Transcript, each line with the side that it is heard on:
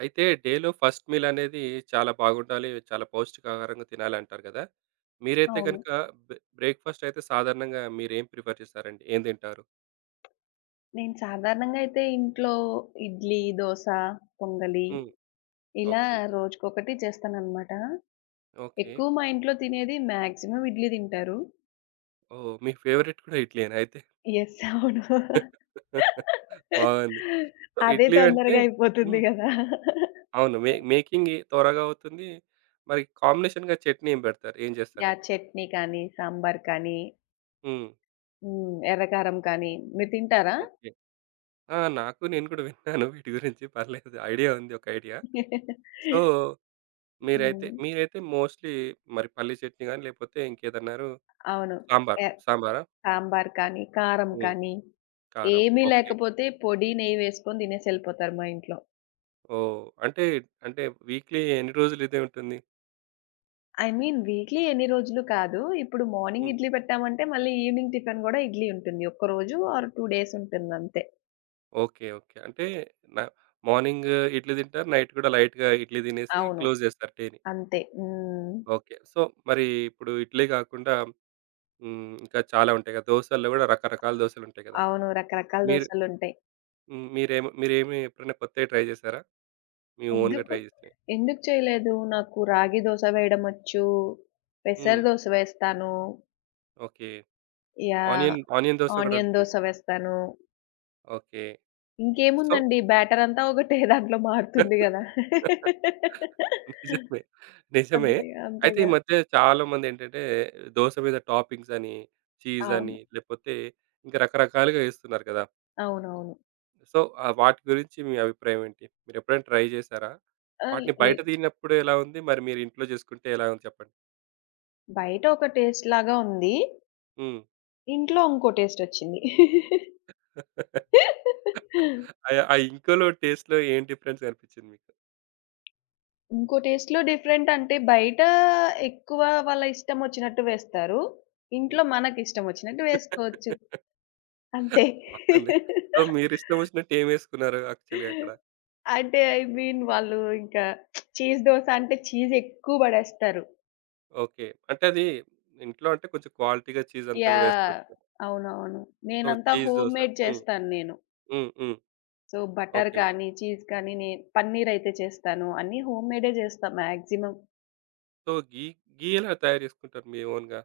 right: అయితే డేలో first meal అనేది చాలా బాగుండాలి. చాలా పౌష్టికాహారంగా తినాలంటారు కదా! మీరైతే
left: అవును.
right: గనుక బ్రేక్‌ఫాస్ట్ అయితే సాధారణంగా మీరేం ప్రిఫర్ చేస్తారండి? ఏం తింటారు?
left: నేను సాధారణంగా అయితే ఇంట్లో ఇడ్లీ, దోస, పొంగలి
right: హ్మ్.
left: ఇలా
right: ఓకే.
left: రోజుకొకటి చేస్తాననమాట.
right: ఓకే.
left: ఎక్కువ మా ఇంట్లో తినేది మాక్సిమం ఇడ్లీ తింటారు.
right: ఓహ్! మీ ఫేవరెట్ కూడా ఇడ్లీయేనా అయితే?
left: యెస్, అవును.
right: బాగుంది. సో,
left: అదే
right: ఇడ్లీ అంటే
left: తొందరగా అయిపోతుంది
right: హ్మ్.
left: గదా!
right: అవును. మేకింగ్ త్వరగా అవుతుంది. మరి కాంబినేషన్‌గా చట్నీ ఏం పెడతారు? ఏం
left: యాహ్,
right: చేస్తారండి?
left: చట్నీ కానీ, సాంబార్ కానీ,
right: హ్మ్.
left: హ్మ్, ఎర్రకారం కానీ మీరు తింటారా?
right: ఓకే. ఆ! నాకు నేను కూడా విన్నాను వీటి గురించి పర్లేదు. ఐడియా ఉంది ఒక ఐడియా. సో,
left: హ్మ్.
right: మీరైతే మీరైతే మోస్ట్‌లీ మరి పల్లీ చట్నీ గాని, లేపోతే ఇంకేదన్నారు?
left: అవును.
right: సాంబార్.
left: ఎ
right: సాంబారా?
left: సాంబార్ కానీ, కారం
right: హ్మ్.
left: కానీ
right: కారం.
left: ఏమీ
right: ఓకే.
left: లేకపోతే పొడి, నెయ్యి వేసుకొని తినేసెళ్ళిపోతారు మా ఇంట్లో.
right: ఓహ్! అంటే, అంటే వీక్‌లీ ఎన్ని రోజులు ఇదే ఉంటుంది?
left: ఐ మీన్ వీక్లీ ఎన్ని రోజులు కాదు. ఇప్పుడు మార్నింగ్
right: హ్మ్.
left: ఇడ్లీ పెట్టామంటే, మళ్ళీ ఈవినింగ్ టిఫిన్ గూడా ఇడ్లీ ఉంటుంది. ఒక్కరోజు ఆర్ 2 డేస్ ఉంటుందంతే.
right: ఓకే. ఓకే. అంటే న మార్నింగ్ ఇడ్లీ తింటారు. నైట్ కూడా లైట్‌గా ఇడ్లీ తినేసి
left: అవును,
right: క్లోజ్ చేస్తారు డేని.
left: అంతే. హ్మ్.
right: ఓకే. సో, మరి ఇప్పుడు ఇడ్లీ కాకుండా హ్మ్. ఇంకా చాలా ఉంటాయి కదా! దోసల్లో కూడా రకరకాల దోసలుంటాయి కదా!
left: అవును, రకరకాల
right: మీరు
left: దోసలుంటాయి.
right: హ్మ్. మీరేమి మీరేమి ఎప్పుడైనా కొత్తవి ట్రై చేసారా? మీ ఓన్‌గా
left: ఎందుకు,
right: ట్రై చేసినయి?
left: ఎందుకు చేయలేదు? నాకు రాగి దోస వేయడమొచ్చు. పెసర
right: హ్మ్.
left: దోస వేస్తాను.
right: Okay.
left: Yeah!
right: Onion onion dosa కూడా
left: ఆనియన్
right: ఉంటుంది.
left: దోస వేస్తాను.
right: ఓకే. సో
left: ఇంకేముందండి, బ్యాటర్ అంతా ఒకటే, దాంట్లో మారుతుంది గదా!
right: నిజమే. నిజమే.
left: అంతేగా,
right: అయితే ఈ
left: అంతేగా.
right: మధ్య చాలా మందేంటంటే దోస మీద టాపింగ్స్ అని, చీజ్ అని
left: అవును,
right: లేపోతే ఇంకా రకరకాలుగా ఏస్తున్నారు కదా!
left: అవునవును.
right: సో వాటి గురించి మీ అభిప్రాయం ఏంటి? మీరెప్పుడైనా ట్రై జేసారా?
left: ఆహ్,
right: వాటిని
left: లే
right: బయట తిన్నప్పుడు ఎలా ఉంది? మరి మీరు ఇంట్లో జేసుకుంటే ఎలా ఉంది చెప్పండి?
left: బయట ఒక టేస్ట్ లాగా ఉంది.
right: హ్మ్.
left: ఇంట్లో ఇంకో టేస్ట్ వచ్చింది.
right: అయ్ ఆ ఇంకోలో టేస్ట్‌లో ఏం డిఫరెన్స్ కనిపిచ్చింది మీకు?
left: ఇంకో టేస్ట్‌లో డిఫరెంట్ అంటే బయట ఎక్కువ వాళ్ళ ఇష్టం వచ్చినట్టు వేస్తారు.
right: హ్మ్.
left: ఇంట్లో మనకి ఇష్టం వచ్చినట్టు వేసుకోవచ్చు. అంతే.
right: బాగుంది. సో, మీరిష్టమొచ్చినట్టు ఏమేసుకున్నారు యాక్చువల్‌గా అక్కడ?
left: అంటే ఐ మీన్ వాళ్ళు ఇంకా చీజ్ దోస అంటే చీజ్ ఎక్కువ పడేస్తారు.
right: ఓకే. అంటే అది ఇంట్లో అంటే కొంచెం క్వాలిటీ‌గా చీజ్ అంతా గూడా
left: యాహ్!
right: ఏసుకోవచ్చు.
left: అవునవును.
right: సో,
left: నేనంతా
right: చీజ్ దోస.
left: హోమ్‌మేడ్
right: హ్మ్.
left: చేస్తాను నేను.
right: హ్మ్. హ్మ్.
left: So butter
right: okay.
left: కానీ, చీజ్ కానీ పన్నీర్ అయితే చేస్తాను. అన్నీ హోమ్‌మేడే చేస్తా మాక్సిమం.
right: సో, ఘీ ఘీ ఎలా తయారు చేసుకుంటారు మీ ఓన్‌గా?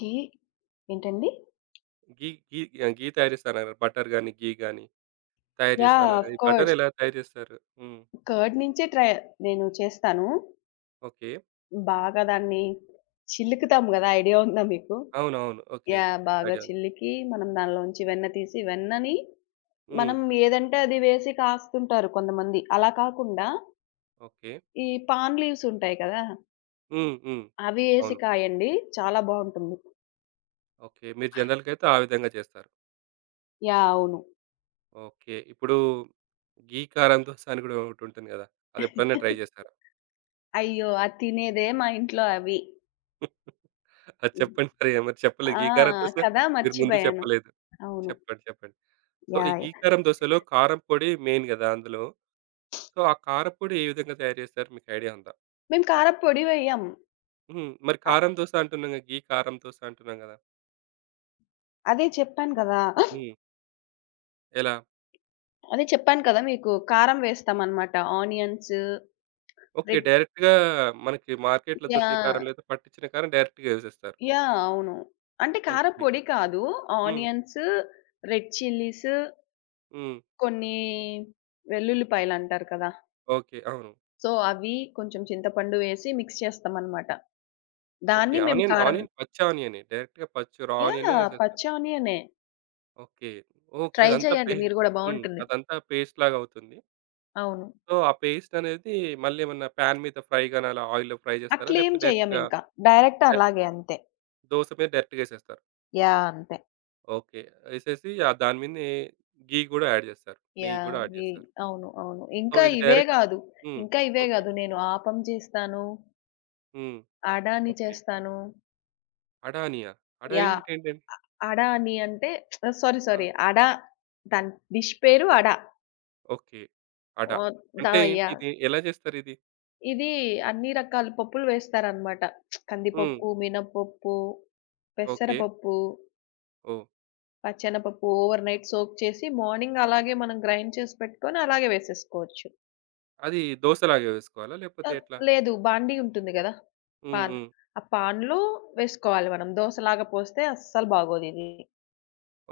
left: ఘీ ఏంటండి?
right: ఘీ ఘీ ఘీ తయారు చేస్తా అన్నారు. బటర్ గాని, ఘీ గాని తయారు చేస్తా
left: యాహ్!
right: అన్నారు కదా!
left: ఆఫ్
right: ఈ బటర్
left: కోర్స్.
right: ఎలా తయారు చేస్తారు? హ్మ్.
left: కర్డ్ నుంచే నేను చేస్తాను.
right: ఓకే.
left: బాగా దాన్ని చిలుకుతాం గదా! ఐడియా ఉందా మీకు?
right: అవునవును. ఓకే.
left: యాహ్! బాగా
right: ఐడియా ఉంది.
left: చిల్లికి మనం దానిలోంచి వెన్న తీసి, వెన్నని
right: హ్మ్.
left: మనం ఏదంటే అది వేసి కాస్తుంటారు కొంతమంది. అలా కాకుండా
right: ఓకే.
left: ఈ పామ్ లీవ్స్ ఉంటాయి కదా!
right: హ్మ్. హ్మ్.
left: అవి ఏసి
right: అవును.
left: కాయండి. చాలా బావుంటుంది.
right: ఓకే. మీరు జనరల్‌గా అయితే ఆ విధంగా చేస్తారు.
left: యాహ్, అవును.
right: ఓకే. ఇప్పుడు ఘీ కారం దోస అని గూడా ఒకటుంటుంది గదా! అదెప్పుడైనా ట్రై చేశారా?
left: అయ్యో! అది తినేదే మా ఇంట్లో అవి.
right: అది
left: హ్మ్.
right: చెప్పండి మరి మరి చెప్పలేదు.
left: ఆ!
right: గీకారం దోస
left: కదా!
right: మీరు ముందు
left: మర్చిపోయాను.
right: చెప్పలేదు.
left: అవును.
right: చెప్పండి. చెప్పండి. సో, ఈ
left: యాహ్, యాహ్!
right: గీకారం దోసలో కారం పొడి మెయిన్ గదా! అందులో. సో, ఆ కారపొడి ఏ విధంగా తయారు చేస్తారు? మీకు ఐడియా ఉందా?
left: మేము కారప్పొడి వెయ్యం.
right: హ్మ్. మరి
left: అ
right: కారం దోస అంటున్నాం గదా! గీ కారం దోస అంటున్నాం గదా!
left: అదే చెప్పాను కదా!
right: హ్మ్. ఎలా?
left: అదే చెప్పాను కదా మీకు. కారం వేస్తామనమాట. Onions,
right: okay.
left: రెడ్
right: డైరెక్ట్‌గా మనకి మార్కెట్‌లో దొరికే
left: యాహ్!
right: కారం లేదా పట్టించిన కారం డైరెక్ట్‌గా ఏసేస్తారు.
left: యాహ్! అవును. అంటే
right: ఓకే.
left: కారప్పొడి కాదు.
right: హ్మ్.
left: ఆనియన్స్, రెడ్ చిల్లీస్,
right: హ్మ్.
left: కొన్ని వెల్లుల్లిపాయలంటారు కదా!
right: ఓకే. అవును.
left: సో, అవి కొంచెం చింతపండు వేసి మిక్స్ చేస్తామనమాట.
right: ఓకే.
left: దాన్ని మేము
right: ఆనియన్,
left: కారం
right: ఆనియన్ పచ్చి ఆనియనే. డైరెక్ట్‌గా పచ్చి రా ఆనియనే
left: యాహ్!
right: ఏసేస్తారు.
left: పచ్చి ఆనియనే.
right: ఓకే. ఓకే.
left: ట్రై
right: అదంతా పే
left: చేయండి మీరు గూడా,
right: హ్మ్.
left: బావుంటుంది.
right: అదంతా పేస్ట్‌లాగా అవుతుంది.
left: అవును.
right: సో, ఆ పేస్ట్ అనేది మళ్ళీ ఏమన్నా పాన్ మీద ఫ్రై గాని అలా ఆయిల్‌లో ఫ్రై చేస్తారా?
left: అట్లేం
right: లేకపోతే డైరెక్ట్‌గా
left: చెయ్యమింకా. డైరెక్ట్
right: డైరెక్ట్
left: అలాగే అంతే.
right: దోస మీద డైరెక్ట్‌గా ఏసేస్తారా?
left: యాహ్, అంతే.
right: ఓకే. ఏసేసి ఆ దాని మీదనే ఘీ గూడా యాడ్ చేస్తారు. నెయ్యి
left: యాహ్!
right: గూడా యాడ్
left: ఈ
right: చేస్తారు.
left: అవును, అవును.
right: సో,
left: ఇంకా
right: ఇది
left: ఇవే
right: డైరెక్ట్
left: గాదు.
right: హ్మ్.
left: ఇంకా ఇవే
right: ఓకే.
left: గాదు. నేను ఆపం చేస్తాను.
right: హ్మ్.
left: అడాని
right: ఓకే.
left: చేస్తాను.
right: అడానియా? అడాని
left: యాహ్!
right: అంటే ఏంటండి?
left: అడాని అంటే సారీ,
right: ఆ!
left: సారీ. దాని డిష్ పేరు అడా.
right: ఓకే. అడా
left: ఓహ్! ద
right: అంటే ఏంటి
left: యాహ్!
right: ఇది? ఎలా చేస్తారిది?
left: ఇది అన్ని రకాల పప్పులు వేస్తారనమాట.
right: హ్మ్.
left: కందిపప్పు, మినపప్పు,
right: ఓకే.
left: పెసరపప్పు,
right: ఓహ్!
left: పచ్చెనపప్పు ఓవర్ నైట్ సోక్ చేసి మార్నింగ్ అలాగే మనం గ్రైండ్ చేసి పెట్టుకొని అలాగే వేసేసుకోవచ్చు.
right: అది దోసలాగా వేసుకోవాలా? లేకపోతే
left: ఆహ్,
right: ఎట్లా?
left: లేదు, బాండీ ఉంటుంది గదా!
right: హ్మ్.
left: పాన్.
right: హ్మ్.
left: ఆ పాన్‌లో వేసుకోవాలి మనం. దోసలాగా పోస్తే అస్సలు బాగోదిది.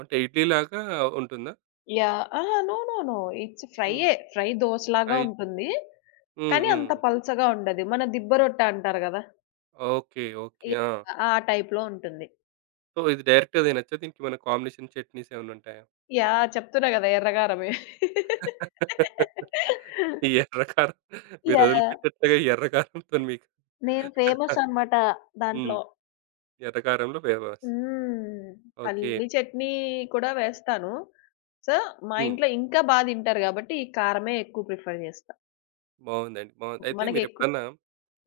right: అంటే ఇడ్లీలాగా ఉంటుందా?
left: యాహ్! అహా! No, no, no. ఇట్స్
right: హ్మ్.
left: ఫ్రైయే. ఫ్రై దోసలాగా
right: ఫ్రై
left: ఉంటుంది.
right: హ్మ్.
left: కానీ
right: హ్మ్.
left: అంత పల్చగా ఉండదు. మన దిబ్బ రొట్టె అంటారు గదా!
right: ఓకే. ఓకే. ఆ!
left: యాహ్! ఆ టైప్‌లో ఉంటుంది.
right: సో, ఇది డైరెక్ట్‌గా తినొచ్చా? దీనికి ఏమైనా కాంబినేషన్ చట్నీస్ ఏమన్నా ఉంటాయా?
left: యాహ్! చెప్తున్నా గదా! ఎర్రగారమే.
right: ఈ ఎర్ర కారం మీరు
left: యాహ్!
right: వదిలిపెట్టట్లేగా ఈ ఎర్ర కారంతోని మీకు.
left: నేను ఫేమస్ అన్నమాట
right: హ్మ్.
left: దాంట్లో.
right: ఎర్ర కారంలో ఫేమస్.
left: హ్మ్.
right: ఓకే.
left: పల్లీ చట్నీ కూడా వేస్తాను. సో, మా
right: హ్మ్.
left: ఇంట్లో ఇంకా బా తింటారు గాబట్టి, ఈ కారమే ఎక్కువ ప్రిఫర్ చేస్తా.
right: బావుందండి. బావుంది. అయితే
left: మనకెక్కు
right: మీరెప్పుడన్నా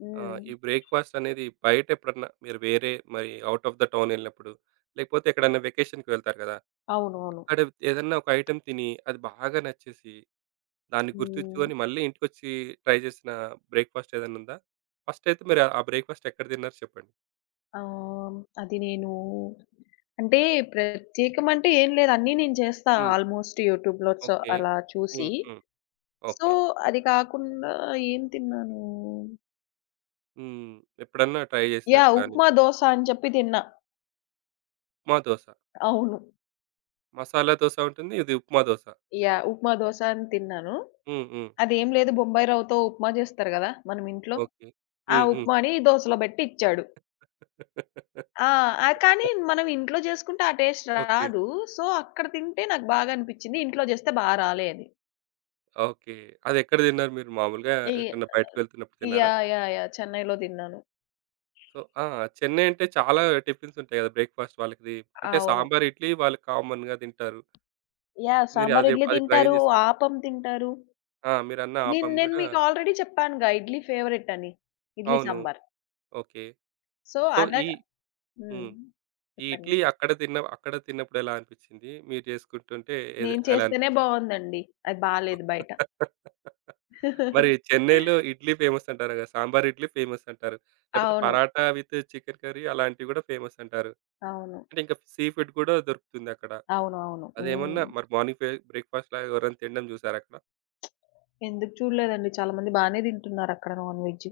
left: హ్మ్.
right: ఈ బ్రేక్‌ఫాస్ట్ అనేది బయట ఎప్పుడన్నా మీరు వేరే మరి ఔట్ ఆఫ్ ద టౌన్ ఎళ్ళినప్పుడు, లేకపోతే ఎక్కడన్నా వెకేషన్‌కి వెళ్తారు కదా!
left: అవునవును.
right: అక్కడ ఏదన్నా ఒక ఐటెమ్ తిని అది బాగా నచ్చేసి దాన్ని
left: హ్మ్.
right: గుర్తుంచుకొని మళ్ళీ ఇంటికొచ్చి ట్రై చేసిన బ్రేక్‌ఫాస్ట్ ఏదైనా ఉందా? ఫస్ట్ అయితే మీరు ఆ బ్రేక్‌ఫాస్ట్ ఎక్కడ తిన్నారు చెప్పండి?
left: ఆహ్, అది నేను అంటే ప్రత్యేకమంటే ఏం లేదు. అన్నీ నేను చేస్తా,
right: హ్మ్.
left: ఆల్మోస్ట్ యూట్యూబ్‌లో, సో,
right: ఓకే.
left: అలా
right: హ్మ్.
left: చూసి.
right: హ్మ్.
left: So,
right: okay.
left: అది కాకుండా ఏం తిన్నాను?
right: హ్మ్. ఎప్పుడన్నా ట్రై చేసినట్టు
left: యాహ్!
right: గాని,
left: ఉప్మా, దోస అని చెప్పి తిన్నా.
right: ఉప్మా దోస.
left: అవును.
right: మసాలా దోస ఉంటుంది. ఇది ఉప్మా దోస.
left: యాహ్! ఉప్మా, దోస అని తిన్నాను.
right: హ్మ్. హ్మ్.
left: అదేం లేదు, బొంబాయి రవ్వతో ఉప్మా జేస్తారు గదా మనం ఇంట్లో.
right: ఓకే.
left: ఆ
right: హ్మ్. హ్మ్.
left: ఉప్మాని దోసలో బెట్టి ఇచ్చాడు. ఆ! ఆహ్, కానీ మనం ఇంట్లో జేసుకుంటే ఆ టేస్ట్
right: ఓకే.
left: రాదు. సో, అక్కడ తింటే నాకు బాగా అనిపిచ్చింది. ఇంట్లో జేస్తే బా రాలే అది.
right: ఓకే. అదెక్కడ తిన్నారు మీరు మామూలుగా
left: ఈ
right: ఎటన్నా బయటకి వెళ్తున్నప్పుడు తిన్నారా?
left: Yeah, yeah, yeah! చెన్నైలో తిన్నాను.
right: సో ఆ! చెన్నై అంటే చాలా టిఫిన్స్ ఉంటాయి కదా! బ్రేక్‌ఫాస్ట్ వాళ్ళకిది. అంటే
left: అవును.
right: సాంబార్, ఇడ్లీ వాళ్ళు కామన్‌గా తింటారు.
left: యాహ్!
right: మీరు
left: సాంబార్
right: అది
left: ఇడ్లీ
right: అది ట్రై
left: తింటారు,
right: చేసారా?
left: ఆపం తింటారు.
right: ఆ! మీరన్న
left: నేను
right: ఆపం
left: నేను
right: గూడా
left: మీకు ఆల్రెడీ చెప్పానుగా ఇడ్లీ ఫేవరెట్ అని. ఇడ్లీ
right: అవును.
left: సాంబార్.
right: ఓకే.
left: సో,
right: సో, ఈ
left: హ్మ్.
right: హ్మ్. ఈ
left: చెప్పండి.
right: ఇడ్లీ అక్కడ తిన్నప్పుడు ఎలా అనిపిచ్చింది? మీరు జేసుకుంటుంటే ఏది
left: నేను
right: ఎలా
left: చేస్తేనే
right: అనిపిచ్చింది?
left: బావుందండి. అది బాలేదు బయట.
right: మరి చెన్నైలో ఇడ్లీ ఫేమస్ అంటారు గదా! సాంబార్ ఇడ్లీ ఫేమస్ అంటారు. లేపోతే
left: అవును,
right: పరాటా విత్ చికెన్ కర్రీ అలాంటివి గూడా ఫేమస్ అంటారు.
left: అవును,
right: అంటే ఇంకా సీ ఫుడ్ గూడా దొరుకుతుందక్కడ.
left: అవును, అవును.
right: అదేమన్నా
left: హ్మ్.
right: మరి మార్నింగ్ ఫే బ్రేక్‌ఫాస్ట్‌లా ఎవరైనా తినడం జూసారా అక్కడ?
left: ఎందుకు చూడలేదండి. చాలా మంది బానే తింటున్నారక్కడ నాన్ వెజ్.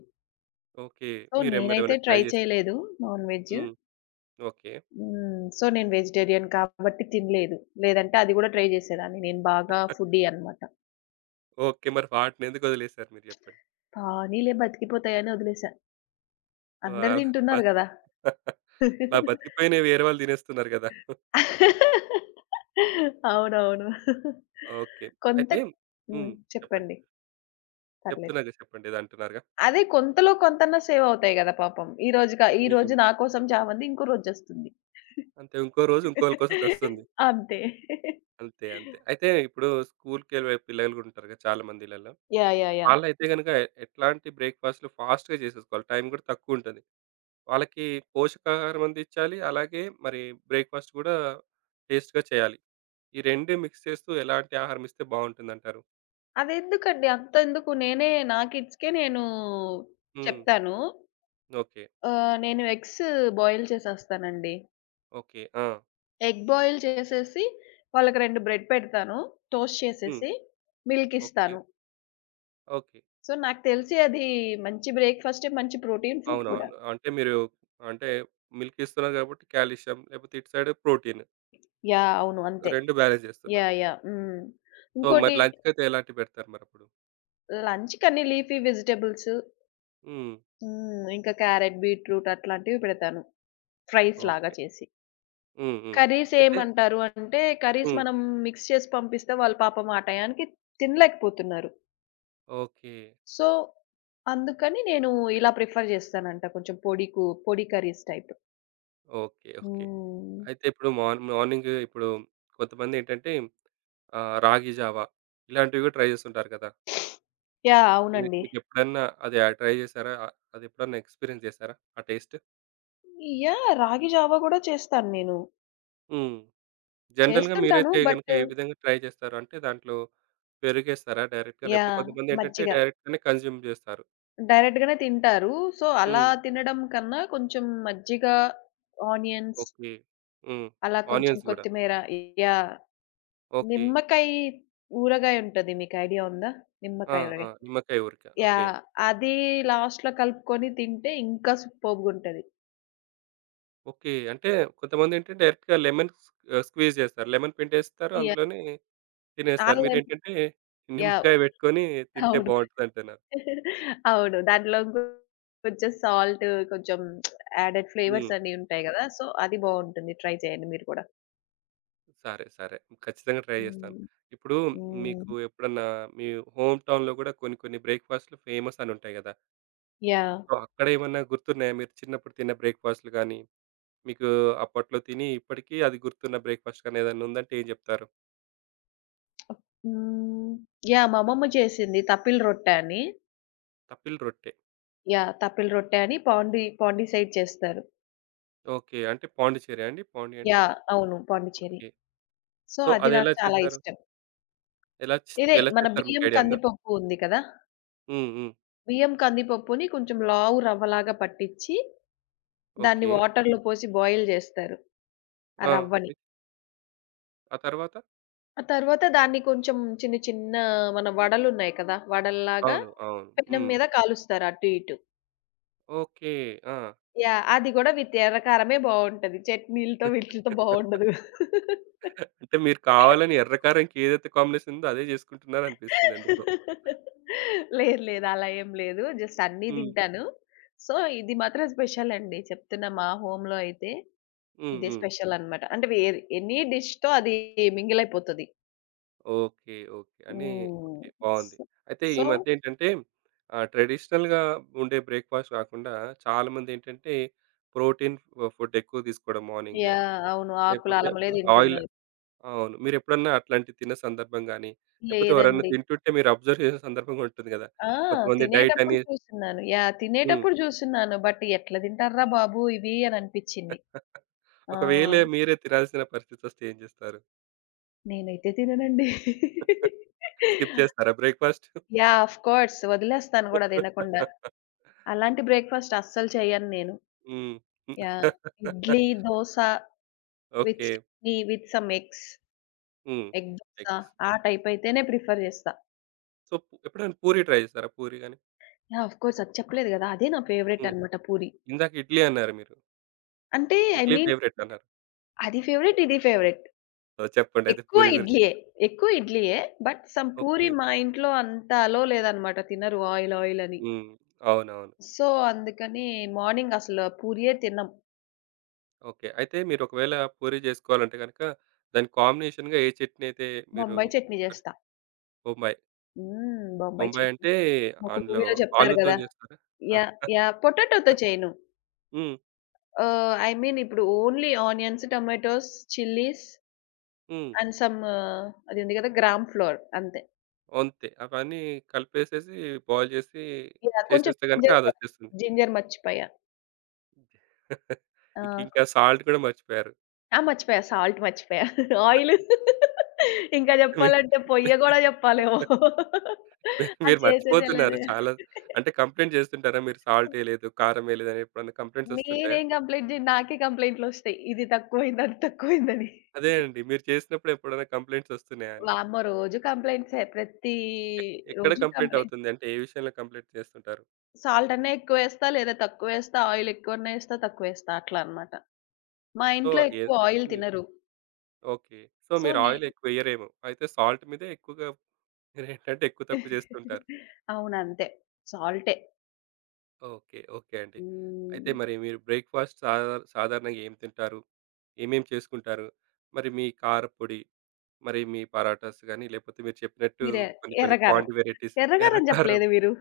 right: ఓకే.
left: సో,
right: మీరే
left: నేనైతే
right: మరేమైనా ట్రై
left: ట్రై
right: జేసారా?
left: చేయలేదు నాన్ వెజ్.
right: హ్మ్. ఓకే.
left: హ్మ్. సో, నేను వెజిటేరియన్ కాబట్టి తినలేదు. లేదంటే అది కూడా ట్రై చేసేదాన్ని. నేను బాగా ఫుడ్డీ అనమాట.
right: ఓకే. మరి వాటినెందుకు ఒదిలేసారు మీరు జెప్పండి?
left: పోనీలే బతికిపోతాయని వదిలేసా. అందరూ
right: వాళ్ళ
left: తింటున్నారు గదా!
right: అలా బతికిపోయినవి వేరే వాళ్ళు తినేస్తున్నారు కదా!
left: అవునవును.
right: ఓకే.
left: కొంత
right: అయితే హ్మ్.
left: హ్మ్.
right: చెప్పండి.
left: చెప్పండి. పర్లేదు.
right: చెప్తున్నాగా చెప్పండి ఏదో అంటున్నారుగా?
left: అదే కొంతలో కొంతన్నా సేవవుతాయి గదా పాపం. ఈ రోజు
right: నిజమే.
left: నా కోసం చామంది, ఇంకో రోజొస్తుంది.
right: అంతే ఇంకో రోజు ఇంకోళ్ళ కోసం చస్తుంది.
left: అంతే.
right: అంతే. అంతే. అయితే ఇప్పుడు స్కూల్‌కెళ్ళే పిల్లలు కూడా ఉంటారు కదా! చాలా మంది ఇళ్ళలో.
left: Yeah, yeah, yeah!
right: వాళ్ళైతే గనుక ఎట్లాంటి బ్రేక్‌ఫాస్ట్‌లు ఫాస్ట్‌గా చేసేసుకోవాలి. టైం కూడా తక్కువుంటది. వాళ్ళకి పోషకాహారం అందించాలి. అలాగే మరి బ్రేక్‌ఫాస్ట్ కూడా టేస్ట్‌గా చేయాలి. ఈ 2 మిక్స్ చేస్తూ ఎలాంటి ఆహారం ఇస్తే బావుంటుందంటారు?
left: అదెందుకండి, అంతెందుకు, నేనే నా కిడ్స్‌కే నేను
right: హ్మ్.
left: చెప్తాను.
right: ఓకే.
left: ఆహ్, నేను ఎగ్స్ బాయిల్ చేసేస్తానండి.
right: ఓకే. ఆ!
left: ఎగ్ బాయిల్ చేసేసి వాళ్ళకి 2 బ్రెడ్ పెడతాను. టోస్ట్
right: హ్మ్.
left: చేసేసి మిల్క్
right: ఓకే.
left: ఇస్తాను.
right: ఓకే.
left: సో, నాకు తెలిసి అది మంచి బ్రేక్‌ఫాస్టే, మంచి ప్రోటీన్ ఫుడ్ కూడా.
right: అవునవును. అంటే మీరు అంటే మిల్క్ ఇస్తున్నారు కాబట్టి కాల్షియం లేకపోతే ఇటు సైడ్ ప్రోటీన్
left: యాహ్, అవును, అంతే.
right: 2 బ్యాలెన్స్ చేస్తున్నారు.
left: Yeah, yeah! హ్మ్.
right: సో, మరి
left: ఇంకోటి
right: లంచ్‌కైతే ఎలాంటివి పెడతారు మరప్పుడు?
left: లంచ్‌కన్ని లీఫీ వెజిటబుల్స్,
right: హ్మ్.
left: హ్మ్, ఇంకా క్యారెట్, బీట్రూట్ అట్లాంటివి పెడతాను. ఫ్రైస్ లాగా
right: ఓకే.
left: చేసి.
right: హ్మ్. హ్మ్.
left: కర్రీస్
right: అయితే
left: ఏమంటారు అంటే కర్రీస్
right: హ్మ్.
left: మనం మిక్స్ చేసి పంపిస్తే వాళ్ళు పాపం ఆ టయానికి తినలేకపోతున్నారు.
right: ఓకే.
left: సో, అందుకని నేను ఇలా ప్రిఫర్ చేస్తానంట, కొంచెం పొడి కర్రీస్ టైప్.
right: ఓకే. ఓకే.
left: హ్మ్.
right: అయితే ఇప్పుడు మార్ మార్నింగ్ ఇప్పుడు కొంతమందేంటంటే రాగి జావా ఇలాంటివి కూడా ట్రై చేస్తుంటారు కదా!
left: యాహ్,
right: మీ
left: అవునండి.
right: మీకెప్పుడన్నా అది ట్రై చేసారా? అది ఎప్పుడన్నా ఎక్స్‌పీరియన్స్ చేసారా ఆ టేస్ట్?
left: యాహ్! రాగి జావా గూడా చేస్తాను నేను.
right: హ్మ్. జనరల్‌గా
left: చేస్తుంటాను.
right: మీరైతే
left: బట్
right: గనుక ఏ విధంగా ట్రై చేస్తారు? అంటే దాంట్లో పెరుగేస్తారా డైరెక్ట్‌గా? లేకపోతే
left: యాహ్,
right: కొంతమందేంటంటే
left: మజ్జిగ.
right: డైరెక్ట్‌గానే కన్జ్యూమ్ చేస్తారు.
left: డైరెక్ట్‌గానే తింటారు. సో, అలా
right: హ్మ్.
left: తినడం కన్నా కొంచెం మజ్జిగ, ఆనియన్స్,
right: ఓకే. హ్మ్.
left: అలా కొంచెం
right: ఆనియన్స్ గూడా.
left: కొత్తిమీర, యాహ్,
right: ఓకే.
left: నిమ్మకాయ ఊరగాయ ఉంటది. మీకు ఐడియా ఉందా?
right: ఆ!
left: నిమ్మకాయ
right: ఆ!
left: ఊరగాయ.
right: నిమ్మకాయ ఊరక. ఓకే.
left: యాహ్! అది లాస్ట్‌లో కలుపుకొని తింటే ఇంకా సూపర్బ్‌గా ఉంటది.
right: ఓకే. అంటే కొంతమందేంటంటే డైరెక్ట్‌గా లెమన్ స్ స్క్వీజ్ చేస్తారు. లెమన్ పిండేస్తారు
left: యాహ్!
right: అందులోనే
left: ఆ
right: తినేస్తారు.
left: లెమ్
right: మీరేంటంటే
left: యాహ్!
right: నిమ్మకాయ పెట్టుకొని తింటే
left: అవును,
right: బావుంటదంటున్నారు.
left: అవును. దాంట్లో కొంచెం సాల్ట్, కొంచెం యాడెడ్
right: హ్మ్.
left: ఫ్లేవర్స్ అన్నీ ఉంటాయి గదా! సో, అది బావుంటుంది. ట్రై చేయండి మీరు కూడా.
right: సరే. సరే. ఖచ్చితంగా ట్రై చేస్తాను.
left: హ్మ్.
right: ఇప్పుడు
left: హ్మ్.
right: మీకు ఎప్పుడన్నా మీ హోమ్ టౌన్‌లో గూడా కొన్ని కొన్ని బ్రేక్‌ఫాస్ట్‌లు ఫేమస్ అని ఉంటాయి గదా!
left: యాహ్.
right: సో, అక్కడేమన్నా గుర్తున్నాయా? మీరు చిన్నప్పుడు తిన్న బ్రేక్‌ఫాస్ట్‌లు గాని, మీకు అప్పట్లో తిని ఇప్పటికీ అది గుర్తున్న బ్రేక్‌ఫాస్ట్ గాని ఏదైనా ఉందంటే ఏం చెప్తారు?
left: హ్మ్. యాహ్! మా అమ్మమ్మ చేసింది, తప్పిల రొట్టె అని.
right: తప్పిల్ రొట్టె.
left: యాహ్! తప్పిల రొట్టె అని, పాండి పాండి సైడ్ చేస్తారు.
right: ఓకే. అంటే పాండిచేరియా అండి? పాండి అంటే
left: యాహ్, అవును, పాండిచ్చేరి.
right: ఓకే.
left: సో,
right: సో,
left: అది నాకు
right: అదెలా
left: చాలా
right: చేస్తారు?
left: ఇష్టం.
right: ఎలా చ్
left: ఇదే
right: ఎలా
left: మన
right: చేస్తారు మీకు
left: బియ్యం
right: ఐడియా ఉందా?
left: కందిపప్పు ఉంది కదా!
right: హ్మ్. హ్మ్.
left: బియ్యం కందిపప్పుని కొంచెం లావు రవ్వలాగా పట్టిచ్చి, దాన్ని
right: ఓకే.
left: వాటర్‌లో పోసి బాయిల్ జేస్తారు, ఆ
right: ఆ!
left: రవ్వని.
right: ఓకే. ఆ తర్వాత?
left: ఆ తర్వాత దాన్ని కొంచెం చిన్న చిన్న, మన వడలున్నాయి కదా, వడల్లాగా
right: అవును. అవును.
left: పెనం
right: హ్మ్.
left: మీద కాలుస్తారు అటు ఇటు.
right: ఓకే. ఆ!
left: యాహ్! అది గూడా విత్ ఎర్ర కారమే బావుంటది. చట్నీలతో వీటిలతో బావుండదు.
right: అంటే మీరు కావాలని ఎర్ర కారంకి ఏదైతే కాంబినేషన్ ఉందో అదే జేసుకుంటున్నారనిపిస్తుంది ఎందుకో.
left: లేదు, లేదు, అలా ఏం లేదు. జస్ట్ అన్నీ
right: హ్మ్.
left: తింటాను. సో, ఇది మాత్రం స్పెషల్ అండి. చెప్తున్నా మా హోమ్‌లో అయితే
right: హ్మ్.
left: ఇదే
right: హ్మ్.
left: స్పెషల్ అన్నమాట. అంటే వేరే ఎనీ డిష్‌తో అది మింగిల్ అయిపోతది.
right: ఓకే. ఓకే. అని
left: హ్మ్.
right: ఓకే. బావుంది. అయితే
left: సో
right: ఈ
left: సో
right: మధ్య ఏంటంటే ట్రెడిషనల్‌గా ఉండే బ్రేక్‌ఫాస్ట్ కాకుండా చాలామందేంటంటే ప్రోటీన్ ఫు ఫుడ్ ఎక్కువ తీసుకోవడం మార్నింగ్.
left: యాహ్, అవును. ఆకుల
right: లేకపోతే
left: అలమలే
right: ఆయిల్
left: తింటున్నారు.
right: అవును. మీరెప్పుడన్నా అట్లాంటివి తిన్న సందర్భం గాని, లేకపోతే ఎవరైనా
left: లేదండి.
right: తింటుంటే మీరు అబ్జర్వ్ చేసిన సందర్భం కూడా ఉంటుంది కదా!
left: ఆ!
right: కొంతమంది డైట్
left: తినేటప్పుడు
right: అని
left: చూసున్నాను. యాహ్!
right: హ్మ్.
left: తినేటప్పుడు చూసున్నాను. బట్ ఎట్లా తింటార్రా బాబు ఇవి అని అనిపిచ్చింది. ఆ!
right: ఒకవేళ మీరే తినాల్సిన పరిస్థితి వస్తే ఏం చేస్తారు?
left: నేనైతే తిననండి.
right: స్కిప్ చేస్తారా బ్రేక్‌ఫాస్ట్?
left: యాహ్! Of course. వదిలేస్తాను గూడా తినకుండా. అలాంటి బ్రేక్‌ఫాస్ట్ అస్సలు చేయను నేను.
right: హ్మ్.
left: Yeah! Idli, dosa with
right: okay.
left: Chutney, with some eggs,
right: హ్మ్.
left: Egg dosa,
right: eggs.
left: ఆ టైప్ అయితేనే ప్రిఫర్ చేస్తా.
right: సో, పు ఎప్పుడైనా పూరి ట్రై చేసారా? పూరి గాని?
left: యాహ్! ఆఫ్ కోర్స్, అది చెప్పలేదు గదా! అదే నా ఫేవరెట్
right: హ్మ్.
left: అన్నమాట, పూరి.
right: ఇందాక ఇడ్లీ అన్నారు మీరు.
left: అంటే ఐ
right: ఇడ్లీ
left: మీన్
right: ఫేవరెట్ అన్నారు.
left: అది ఫేవరెట్, ఇది ఫేవరెట్.
right: సో, చెప్పండి అయితే
left: ఎక్కువ
right: పూరి గురించి.
left: ఇడ్లీయే. ఎక్కువ ఇడ్లీయే. But some
right: okay.
left: పూరి మా ఇంట్లో అంత అలో లేదనమాట. తినరు, ఆయిల్ ఆయిల్ అని.
right: హ్మ్. అవునవును.
left: సో, అందుకని మార్నింగ్ అసలు పూరియే తినం.
right: ఓకే. అయితే మీరు ఒకవేళ పూరి చేసుకోవాలంటే గనక దానికి కాంబినేషన్‌గా ఏ చట్నీ అయితే మీరు
left: బొంబాయి చట్నీ
right: ప్రిఫర్
left: జేస్తా.
right: బొంబాయి.
left: హ్మ్, బొంబాయి
right: బొంబాయి
left: చట్నీ.
right: అంటే
left: ఒక
right: అందులో
left: మూవీలో చెప్తారు గదా!
right: ఆలూతోని చేస్తారా? ఆ!
left: Yeah, yeah! పొటాటోతో చేయను.
right: హ్మ్.
left: ఆహ్, ఐ మీన్ ఇప్పుడు only onions, tomatoes, chillies
right: hmm.
left: And some, అది ఉంది గదా, గ్రామ్ ఫ్లోర్, అంతే.
right: అంతే. అవన్నీ కలిపేసేసి బాయిల్ చేసి
left: యాహ్, కొంచెం
right: చేసేస్తే గనుక
left: జింజర్ గూడా.
right: అదొచ్చేస్తుంది.
left: జింజర్ మర్చిపోయా. ఆ!
right: ఇంక ఇంకా సాల్ట్ కూడా మర్చిపోయారు.
left: ఆ! మర్చిపోయా. సాల్ట్ మర్చిపోయా. ఆయిలు, ఇంకా జెప్పాలంటే పొయ్య గూడా జెప్పాలేమో.
right: మీ-
left: అది
right: మీరు
left: చేసేది ఎలా
right: మర్చిపోతున్నారు
left: జేయాలి?
right: చాలా. అంటే కంప్లెయింట్ చేస్తుంటారా మీరు సాల్ట్ ఎయలేదు, కారం ఎయలేదు అని ఎప్పుడన్నా కంప్లెయింట్స్ వస్తుంటాయా?
left: నేనేం కంప్లెయింట్ జేయను. నాకే కంప్లెయింట్‌లొస్తాయి. ఇది తక్కువైంది, అది తక్కువైందని.
right: అదే అండి. మీరు చేసినప్పుడు ఎప్పుడైనా కంప్లెయింట్స్ వస్తున్నాయా అని?
left: వామ్మో! రోజు కంప్లెయింట్సే. ప్రతి
right: ఎ ఎక్కడ
left: రోజు
right: కంప్లెయింట్
left: కంప్లెయింట్స్.
right: అవుతుంది? అంటే ఏ విషయంలో కంప్లెయింట్ చేస్తుంటారు?
left: సాల్ట్ అన్నా ఎక్కువేస్తా, లేదా తక్కువేస్తా, ఆయిల్ ఎక్కువన్నా ఏస్తా, తక్కువేస్తా, అట్లా అన్నమాట. మా
right: సో,
left: ఇంట్లో
right: ఏ
left: ఎక్కువ ఆయిల్
right: హ్మ్.
left: తినరు.
right: ఓకే. సో,
left: సో,
right: మీరు ఆయిల్ ఎక్కువ ఎయ్యరేమో! అయితే సాల్ట్ మీదే ఎక్కువగా మీరేంటంటే ఎక్కువ తక్కువ చేస్తుంటారు.
left: అవును, అంతే. సాల్టే.
right: ఓకే. ఓకే అండి.
left: హ్మ్.
right: అయితే మరి మీరు బ్రేక్‌ఫాస్ట్ సాధా సాధారణంగా ఏం తింటారు? ఏమేం చేసుకుంటారు? మరి మీ కారపొడి మరి మీ పరాటాస్ గాని, లేపోతే మీరు చెప్పినట్టు
left: మీరె
right: కొన్ని కొన్ని
left: ఎర్రకారం.
right: పాండ్ వెరైటీస్ ఎర్ర
left: ఎర్రకారం
right: కారం,
left: జెప్పలేదా మీరు?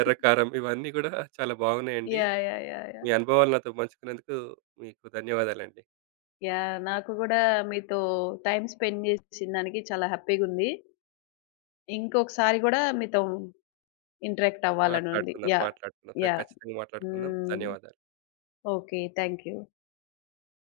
right: ఎర్ర కారం ఇవన్నీ గూడా చాలా బాగున్నాయండి.
left: యాహ్, యాహ్, యాహ్,
right: మీ
left: యాహ్!
right: అనుభవాలు నాతో పంచుకున్నందుకు మీకు ధన్యవాదాలండి.
left: యాహ్, నాకు గూడా మీతో టైమ్ స్పెండ్ చేసిన దానికి చాలా హ్యాపీగుంది. ఇంకొకసారి గూడా మీతో ఇంటరాక్ట్ అవ్వాలనుంది.
right: మాట్లాడుకుందాం,
left: యాహ్!
right: మాట్లాడుకుందాం.
left: యాహ్.
right: ఖచ్చితంగా మాట్లాడుకుందాం.
left: హ్మ్.
right: ధన్యవాదాలు.
left: ఓకే. Thank you.